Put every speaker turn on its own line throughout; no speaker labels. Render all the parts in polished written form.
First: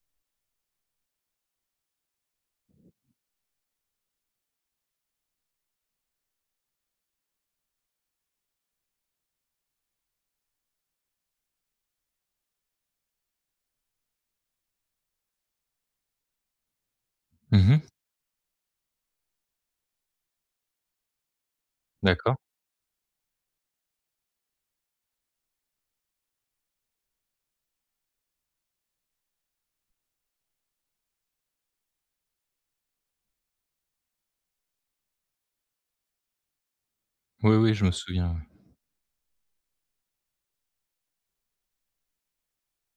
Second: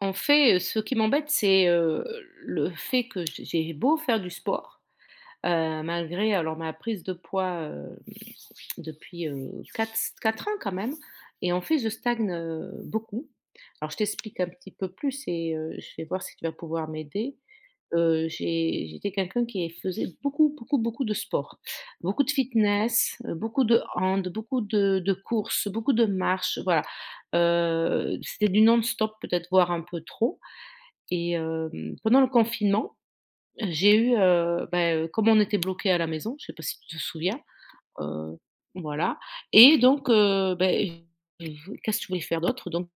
En fait, ce qui m'embête, c'est, le fait que j'ai beau faire du sport, malgré alors ma prise de poids, depuis, 4 ans quand même et en fait je stagne, beaucoup. Alors je t'explique un petit peu plus et je vais voir si tu vas pouvoir m'aider.
Mmh mh.
J'étais quelqu'un qui faisait beaucoup, beaucoup, beaucoup de sport. Beaucoup de
D'accord.
fitness, beaucoup de hand, beaucoup de courses, beaucoup de marches, voilà. C'était du non-stop peut-être voire un peu trop et pendant le confinement j'ai eu, bah, comme on était bloqué à la maison, je sais pas si tu te souviens,
Oui, oui, je me souviens,
heu,
ouais.
voilà. Et donc beh, qu'est-ce que je voulais faire d'autre? Donc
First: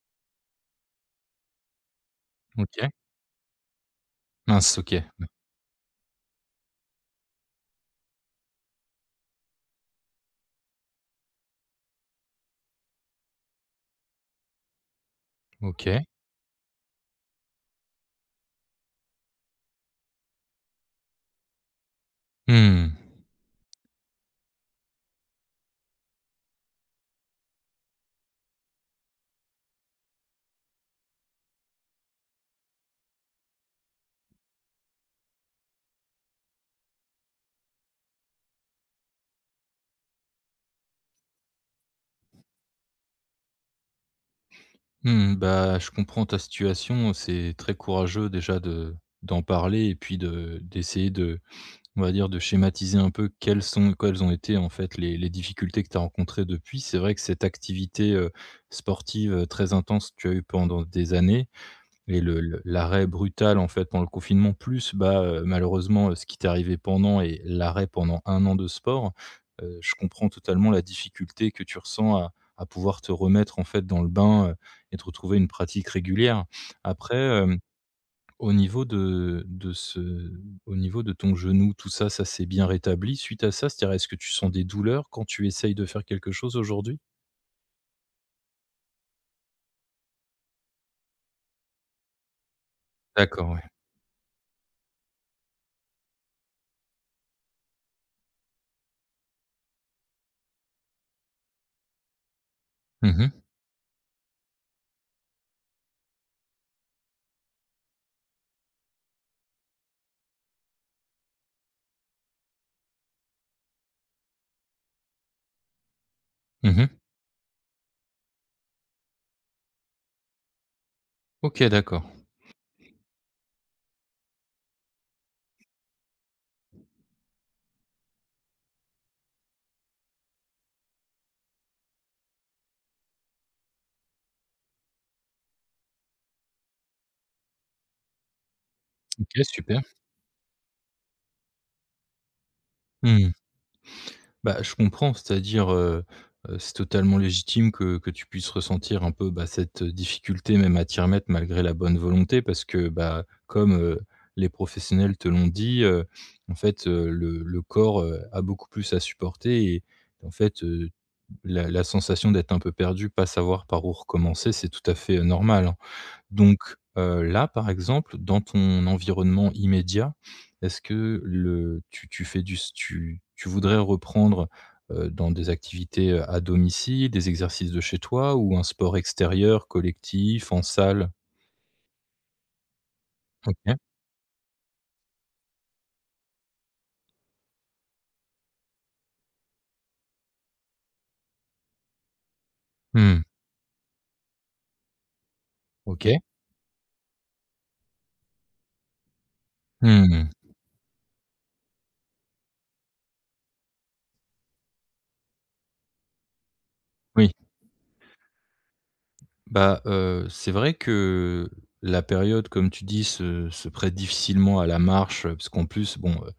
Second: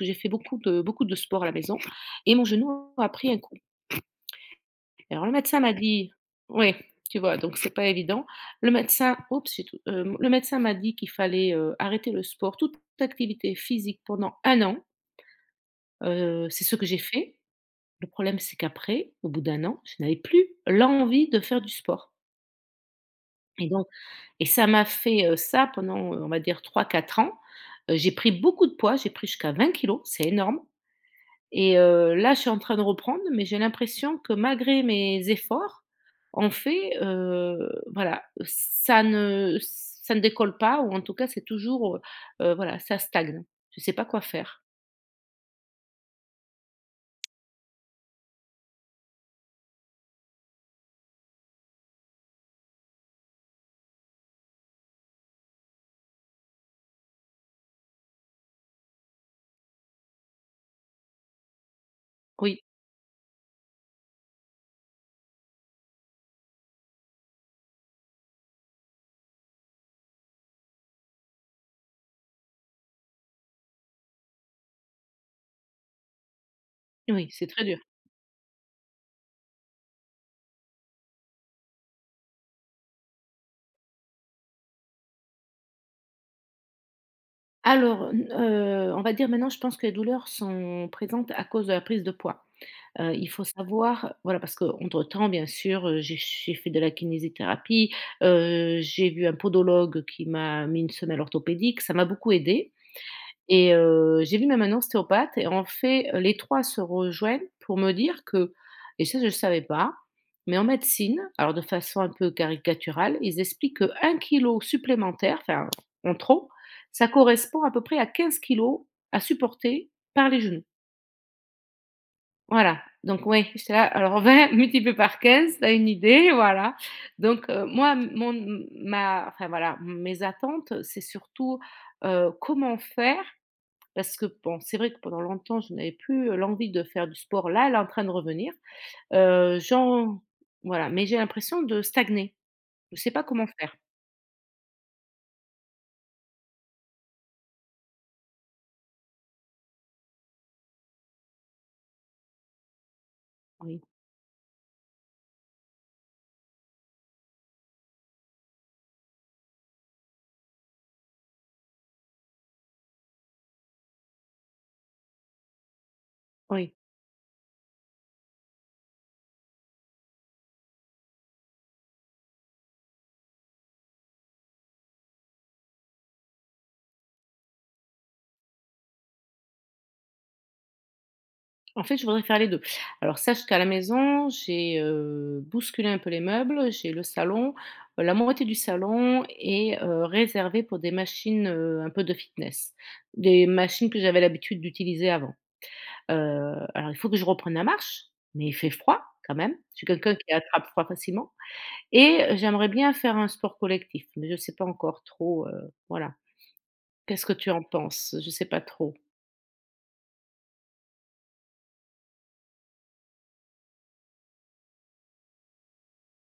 j'ai fait beaucoup de sport à la maison et mon
OK.
genou a pris un coup.
Mince, OK.
Alors le médecin m'a dit oui, tu vois? Donc c'est pas évident. Le médecin oups, j'ai tout, hem, Le médecin m'a dit qu'il fallait, arrêter le sport, toute activité physique pendant un an.
OK.
C'est ce que j'ai fait. Le problème, c'est qu'après, au bout d'un an, je n'avais plus l'envie de faire du sport
Mmh.
et donc. Et ça m'a fait, ça pendant, on va dire trois quatre ans. J'ai pris beaucoup de poids, j'ai pris jusqu'à 20 kilos, c'est énorme et là, je suis en train de reprendre, mais j'ai l'impression que malgré mes efforts, en fait, voilà, ça ne décolle pas ou en tout cas, c'est toujours, voilà, ça stagne. Je ne sais pas quoi faire.
Mmh, bah, je comprends ta situation. C'est très courageux déjà de d'en parler et puis de d'essayer de, on va dire, de schématiser un peu quelles ont été en fait les difficultés que tu as rencontrées depuis. C'est vrai que cette activité, sportive, très intense que tu as eu pendant des années, et le
Oui,
l'arrêt brutal, en fait, pendant le confinement, plus, bah, malheureusement, ce qui t'est arrivé pendant et l'arrêt pendant un an de sport, je comprends totalement la difficulté que tu ressens à pouvoir te remettre, en fait, dans le bain, et te retrouver une pratique régulière. Après,
oui, c'est très dur.
au niveau de de ce au niveau de ton genou, tout ça, ça s'est bien rétabli suite à ça? C'est-à-dire, est-ce que tu sens des douleurs quand tu essayes de faire quelque chose aujourd'hui?
Alors, n on va dire maintenant, je pense que les douleurs sont présentes à cause de la prise de poids. Il faut
D'accord, ouais.
savoir, voilà, parce qu'entre-temps, bien sûr, j'ai fait de la kinésithérapie, j'ai vu un podologue qui m'a mis une semelle orthopédique, ça m'a beaucoup aidé,
Mmh mh.
et j'ai vu même un ostéopathe et en fait, les 3 se rejoignent pour me dire que et ça, je ne savais pas, mais en médecine, alors de façon un peu caricaturale, ils expliquent qu'1 kilo supplémentaire, enfin, en trop,
Mmh,
ça correspond à peu près à 15 kilos à supporter par les genoux.
OK, d'accord.
Voilà, donc oui. J'étais là, alors 20 multiplié par 15, t'as une idée, voilà. Donc, moi, mon ma enfin voilà, mes attentes, c'est surtout, comment faire? Parce que bon, c'est vrai que pendant longtemps, je n'avais plus, l'envie de faire du sport. Là, elle est en train de revenir.
OK, super.
J'en Voilà, mais j'ai l'impression de stagner. Je ne sais pas
Mmh.
comment faire.
Bah, je comprends, c'est-à-dire, c'est totalement légitime que tu puisses ressentir un peu, bah, cette difficulté même à t'y remettre malgré la bonne volonté parce que, bah, comme,
Oui,
les professionnels te l'ont dit, en fait, le corps, a beaucoup plus à supporter, et en fait, la sensation d'être un peu perdu, pas savoir par où recommencer, c'est tout à fait, normal, hein. Donc,
oui.
là, par exemple, dans ton environnement immédiat, est-ce que le tu tu fais du s tu tu voudrais reprendre, dans des activités, à domicile, des exercices de chez toi ou un sport extérieur, collectif, en salle?
En fait, je voudrais faire les 2. Alors sache qu'à la
OK.
maison, j'ai, bousculé un peu les meubles, j'ai le salon, la moitié du salon est, réservée pour des machines, un peu de fitness.
Mmh.
Des machines que j'avais l'habitude d'utiliser avant. Heu,
OK.
alors il faut que je reprenne la marche, mais il fait froid quand même. Je suis quelqu'un
Mmh.
qui attrape froid facilement et j'aimerais bien faire un sport collectif, mais je ne sais pas encore trop, voilà. Qu'est-ce
Oui.
que tu en penses? Je ne sais pas trop.
Bah, c'est vrai que la période, comme tu dis, se prête difficilement à la marche, parce qu'en plus, bon,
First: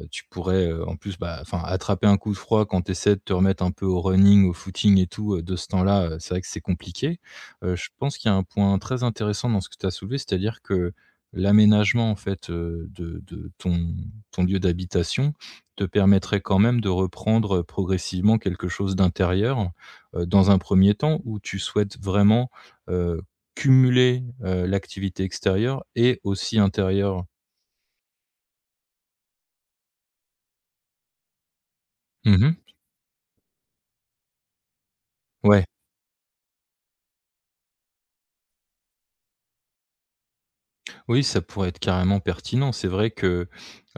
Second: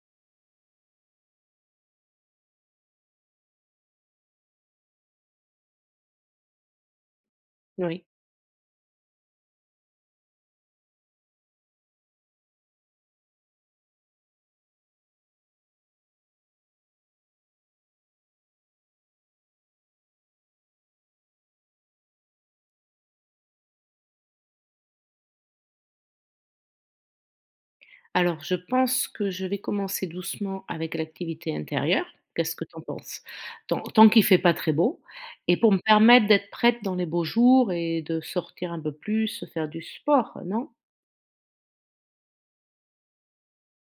tu pourrais, en plus, bah, enfin, attraper un coup de froid quand tu essaies de te remettre un peu au running, au footing et tout, de ce temps-là, c'est vrai que c'est compliqué. Je
Oui.
pense qu'il y a un point très intéressant dans ce que tu as soulevé, c'est-à-dire que l'aménagement, en fait, de ton lieu d'habitation te permettrait quand même de reprendre progressivement quelque chose d'intérieur, dans un premier temps où tu souhaites vraiment heu, cumuler, l'activité extérieure et aussi intérieure.
Alors, je pense que je vais commencer doucement avec l'activité intérieure.
Mmh.
Qu'est-ce que tu en penses? Tant qu'il fait pas très beau et
Ouais,
pour me permettre d'être prête dans les beaux jours et de sortir un peu plus, faire du sport, non?
oui, ça pourrait être carrément pertinent. C'est vrai que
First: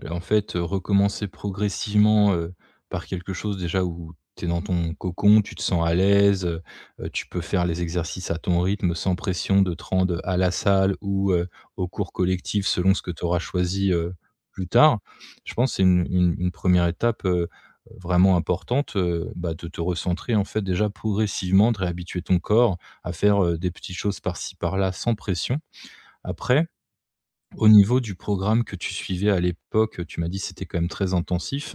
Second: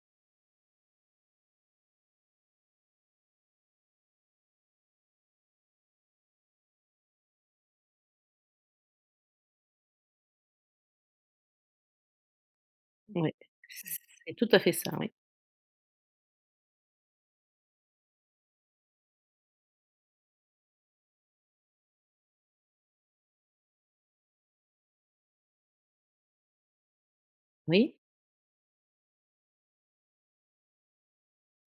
En fait, recommencer progressivement, par quelque chose déjà où tu es dans ton cocon, tu te sens à l'aise, tu peux faire les exercices à ton rythme sans pression de te rendre à la salle ou, aux cours collectifs selon ce que tu
Oui.
auras choisi,
C'est tout à
plus
fait ça,
tard.
oui.
Je pense que c'est une 1 étape, vraiment importante, bah, de te recentrer en fait déjà progressivement, de réhabituer ton corps à faire, des petites choses par-ci par-là sans pression. Après, au
Oui.
niveau du programme que tu suivais à l'époque, tu m'as dit que c'était quand même très intensif.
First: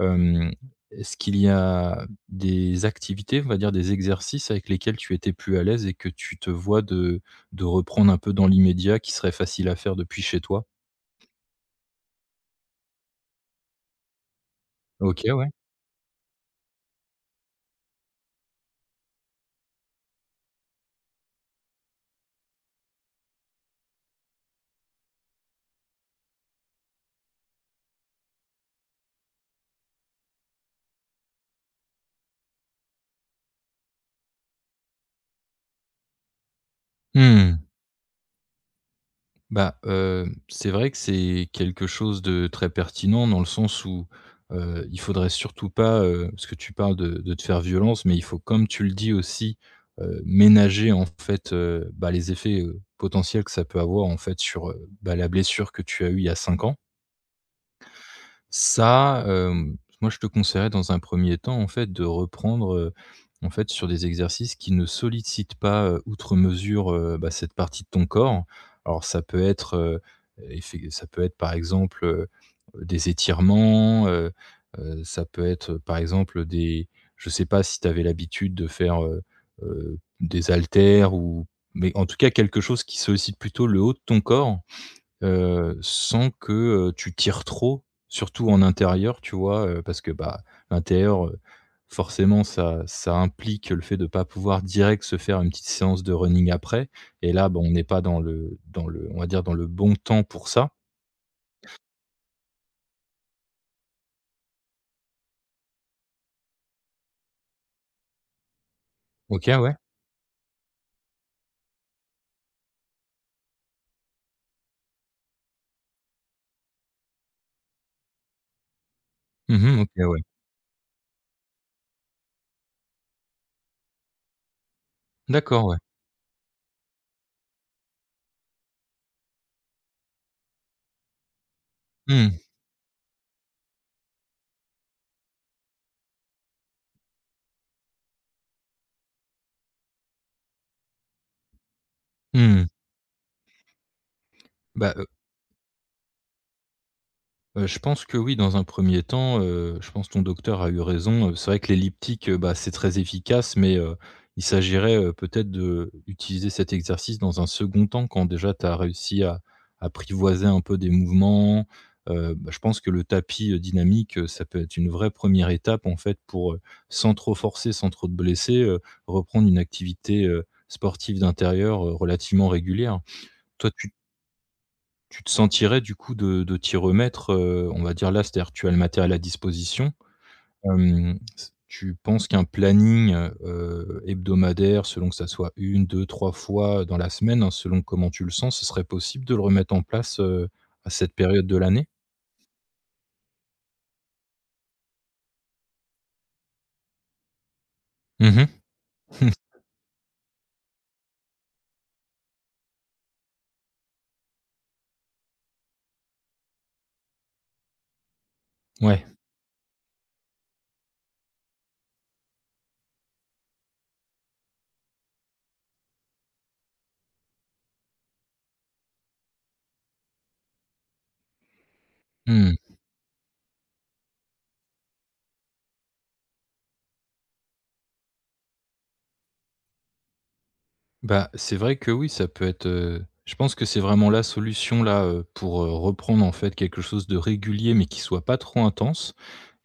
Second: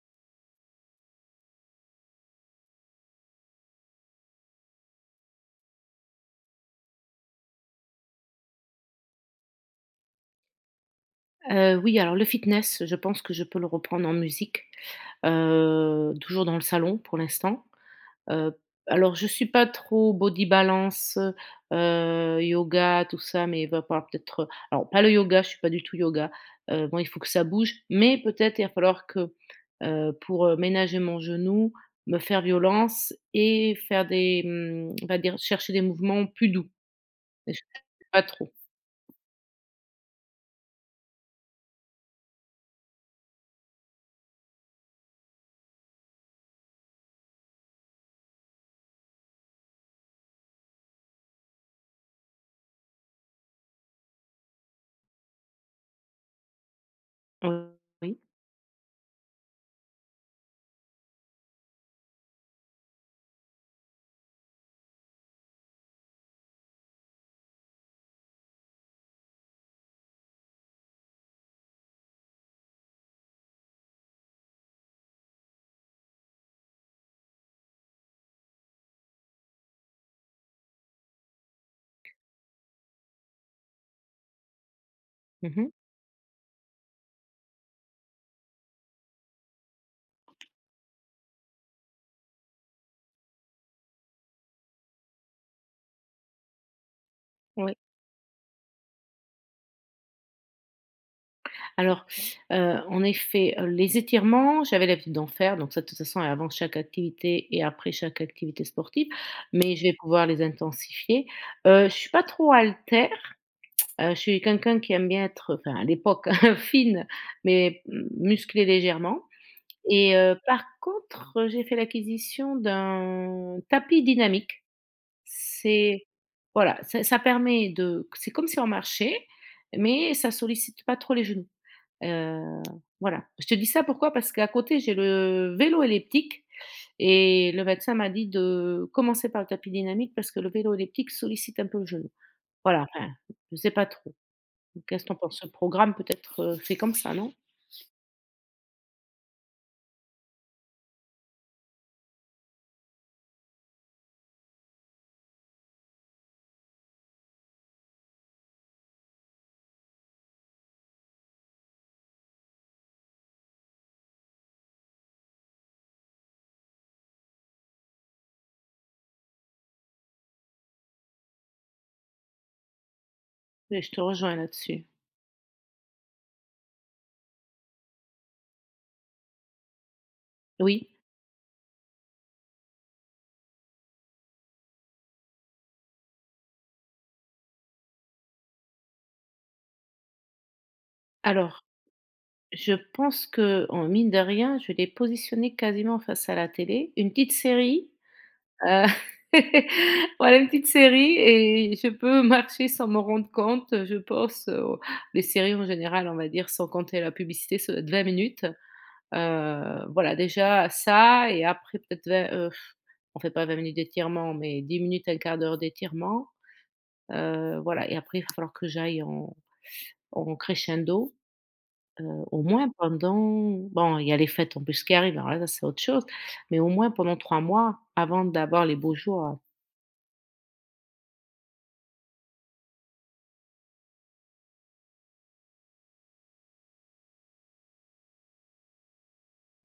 Hem, Est-ce qu'il y a des activités, on va dire des exercices avec lesquels tu étais plus à l'aise et que tu te vois de reprendre un peu dans l'immédiat, qui serait facile à faire depuis chez toi?
Oui, alors le fitness, je pense que je peux le reprendre en musique,
OK, ouais.
toujours dans le salon pour l'instant. Heu, alors je suis pas trop body balance, yoga, tout ça, mais il va falloir peut-être alors pas le yoga, je suis pas du tout yoga, bon il faut que ça bouge, mais peut-être il va falloir que, pour, ménager mon genou, me faire violence et faire des, on va dire chercher des mouvements plus doux et
Mmh.
je sais pas trop.
Bah, c'est vrai que c'est quelque chose de très pertinent dans le sens où, il faudrait surtout pas, parce que tu parles de te faire violence, mais il faut, comme tu le dis aussi, ménager en fait, bah, les effets, potentiels que ça peut avoir en fait sur, bah, la blessure que tu as eue il y a 5 ans.
Oui.
Ça, moi je te conseillerais dans un premier temps, en fait, de reprendre, en fait, sur des exercices qui ne sollicitent pas, outre mesure, bah, cette partie de ton corps. Alors ça peut être, effet ça peut être par exemple, des étirements, ça peut être, par exemple, des je sais pas si tu avais l'habitude de faire, des haltères, ou mais en tout cas quelque chose qui sollicite plutôt le haut de ton corps.
Mmh mh.
Sans que, tu tires trop, surtout en intérieur, tu vois? Parce que, bah, l'intérieur, forcément ça implique le fait de ne pas pouvoir direct se faire une petite séance de running après, et là, bah, on
Ouais.
n'est pas dans le on va dire dans le bon temps pour ça.
Alors, en effet, les étirements, j'avais l'habitude d'en faire, donc ça, de toute façon, avant chaque activité et après chaque activité sportive,
OK, ouais.
mais je vais pouvoir les intensifier. Je suis pas trop altère. Je suis quelqu'un qui aime bien être, enfin à l'époque, fine, mais m musclée légèrement
Mmh, OK,
et
ouais.
par contre, j'ai fait l'acquisition d'un tapis dynamique.
D'accord, ouais.
C'est Voilà, ça permet de c'est comme si on marchait, mais ça sollicite pas trop les genoux.
Mmh.
Heu, voilà. Je te dis ça pourquoi? Parce qu'à côté, j'ai le vélo elliptique et le médecin m'a dit de commencer par le tapis dynamique parce que le vélo elliptique sollicite un peu le genou.
Mmh.
Voilà, enfin, je sais pas trop.
Bah,
Qu'est-ce que tu en penses? Ce programme peut-être, fait comme ça, non?
Je pense que oui, dans un premier temps, je pense ton docteur a eu raison, c'est vrai que l'elliptique, bah, c'est très efficace, mais il s'agirait, peut-être, de utiliser cet exercice dans un second temps quand déjà tu as réussi à apprivoiser un peu des mouvements. Bah, je pense que le tapis, dynamique, ça peut être une vraie première étape en fait pour, sans trop forcer, sans trop te blesser, reprendre une activité, sportive d'intérieur, relativement régulière. Toi,
Mais je te rejoins là-dessus.
tu te sentirais du coup de t'y remettre, on va dire là, c'est-à-dire tu as le matériel à disposition.
Oui.
Hem, s Tu penses qu'un planning, hebdomadaire, selon que ça soit une, deux, trois fois dans la semaine, hein, selon comment tu le sens, ce serait possible de le remettre en place, à cette période de
Alors,
l'année?
je pense que, en mine de rien, je l'ai positionné quasiment face à la télé. Une petite série.
Mmh.
Heu, voilà une petite série et je peux marcher sans m'en rendre compte, je pense, les séries en général, on va dire, sans compter la publicité, ça doit être 20 minutes.
Ouais.
Voilà déjà ça et après peut-être 20, on fait pas 20 minutes d'étirement, mais 10 minutes, un quart d'heure d'étirement. Voilà et après il va falloir que j'aille en crescendo, au
Mmh.
moins pendant bon, il y a les fêtes en plus qui arrivent, alors là, ça c'est autre chose, mais au moins pendant 3 mois avant d'avoir les beaux jours.
Bah, c'est vrai que oui, ça peut être, je pense que c'est vraiment la solution là, pour, reprendre en fait quelque chose de régulier, mais qui soit pas trop intense,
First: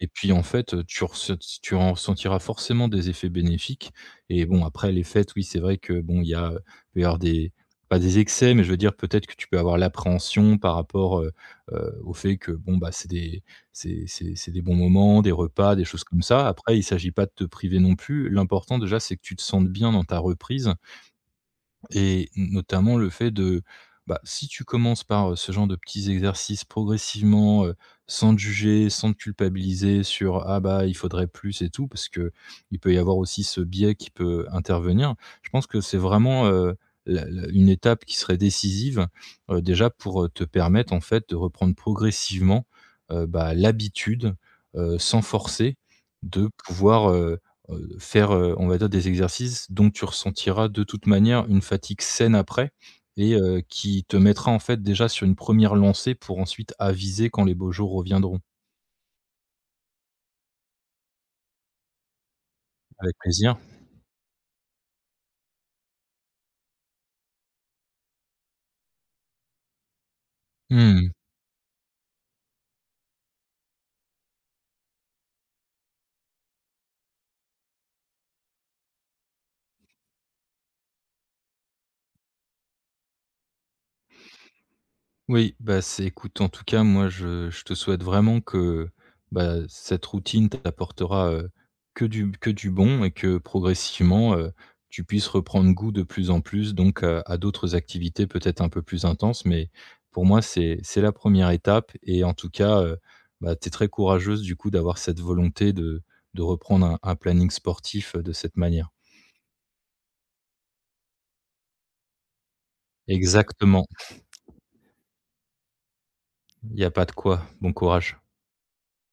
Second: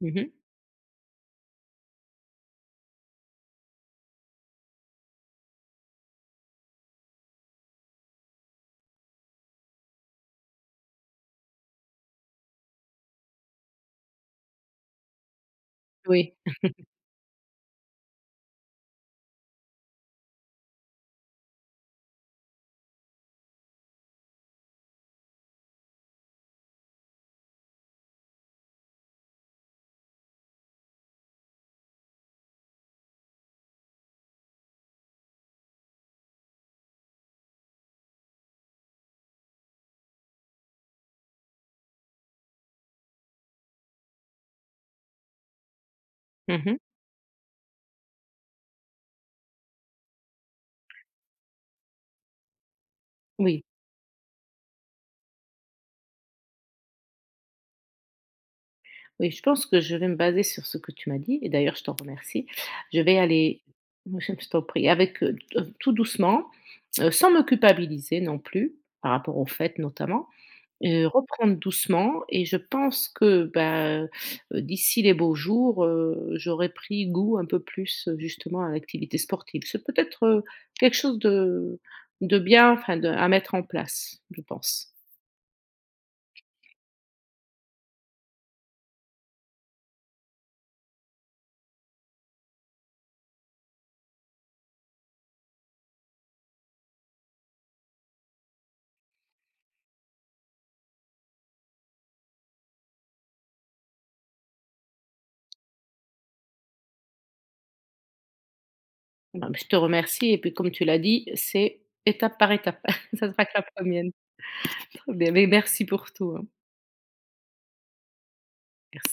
et puis
Mmh.
en fait, tu ressent si tu en ressentiras forcément des effets bénéfiques. Et bon, après les fêtes, oui, c'est vrai que bon, il y a, peut y avoir des pas des excès, mais je veux dire peut-être que tu peux avoir l'appréhension par rapport, au fait que bon, bah, c'est des bons moments, des repas, des choses comme
Oui.
ça. Après, il s'agit pas de te priver non plus. L'important déjà, c'est que tu te sentes bien dans ta reprise, et notamment le fait de, bah, si tu commences par, ce genre de petits exercices, progressivement, sans te juger, sans te culpabiliser sur: «Ah bah, il faudrait plus» et tout, parce que il peut y avoir aussi ce biais qui peut intervenir. Je pense que c'est vraiment, la la une étape qui serait décisive, déjà pour, te permettre en fait de reprendre progressivement, bah, l'habitude, sans forcer, de
Mmh.
pouvoir, faire, on va dire, des exercices dont tu ressentiras de toute manière une fatigue saine après, et
Oui,
qui te mettra en fait déjà sur une première lancée pour ensuite aviser quand les beaux jours reviendront.
oui, je pense que je vais me baser sur ce que tu m'as dit et d'ailleurs je t'en remercie. Je
Avec
vais
plaisir.
aller. Je t'en prie, avec, tout doucement, sans me culpabiliser non plus, par rapport aux fêtes notamment,
Mmh.
reprendre doucement et je pense que, bah, d'ici les beaux jours, j'aurai pris goût un peu plus, justement à l'activité sportive. C'est peut-être, quelque chose de bien, enfin de à mettre en place, je pense.
Oui, bah, c'est, écoute, en tout cas, moi, je te souhaite vraiment que, bah, cette routine t'apportera, que du bon, et que progressivement, tu puisses reprendre goût de plus en plus, donc à d'autres activités peut-être un peu plus intenses. Mais pour moi, c'est la première étape, et en tout cas, bah, tu es très courageuse du coup d'avoir cette volonté de reprendre un planning sportif, de cette manière.
Bah, je te remercie et puis comme tu l'as dit, c'est étape par étape. Ça sera que la
Exactement,
première. Très bien, mais merci pour tout, hein.
il y a pas de quoi. Bon courage.
Merci.